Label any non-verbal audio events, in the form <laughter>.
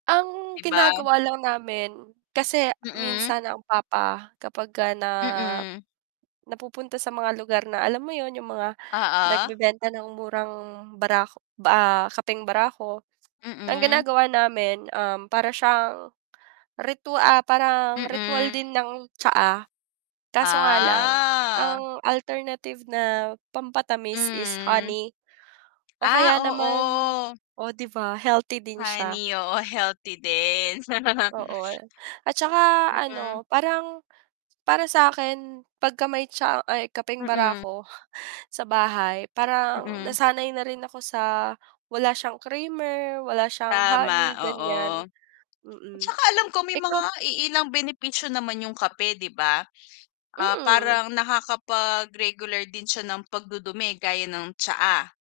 Ang 'Di ba? ginagawa lang namin kasi Mm. minsan ang papa kapagka na Mm. napupunta sa mga lugar na alam mo 'yun, yung mga Oo. nagbebenta ng murang barako ba ah, kapeng barako <tsk> ang Mm. ginagawa namin, um, para siyang ritwa ah, parang ritwal din Mm. ng tsaa. Kaso nga lang Ah. ang alternative na pampatamis is Hmm. honey o Ah, kaya naman oo. oh, 'di ba healthy din siya. Honey, oo healthy din. Oo. <snorts> At saka Mm. ano parang, para sa'kin pagka may tsaa ay kapeng Mm. barako, sa bahay, parang Mm. nasanay na rin ako sa wala siyang creamer, wala siyang Tama, honey, oo. ganiyan. At Mm, saka alam ko may mga ikaw iilang benepisyo naman yung kape, 'di ba? Ah, Mm. parang nakakapag-regular din siya ng pag-dudumi gaya ng tsaa.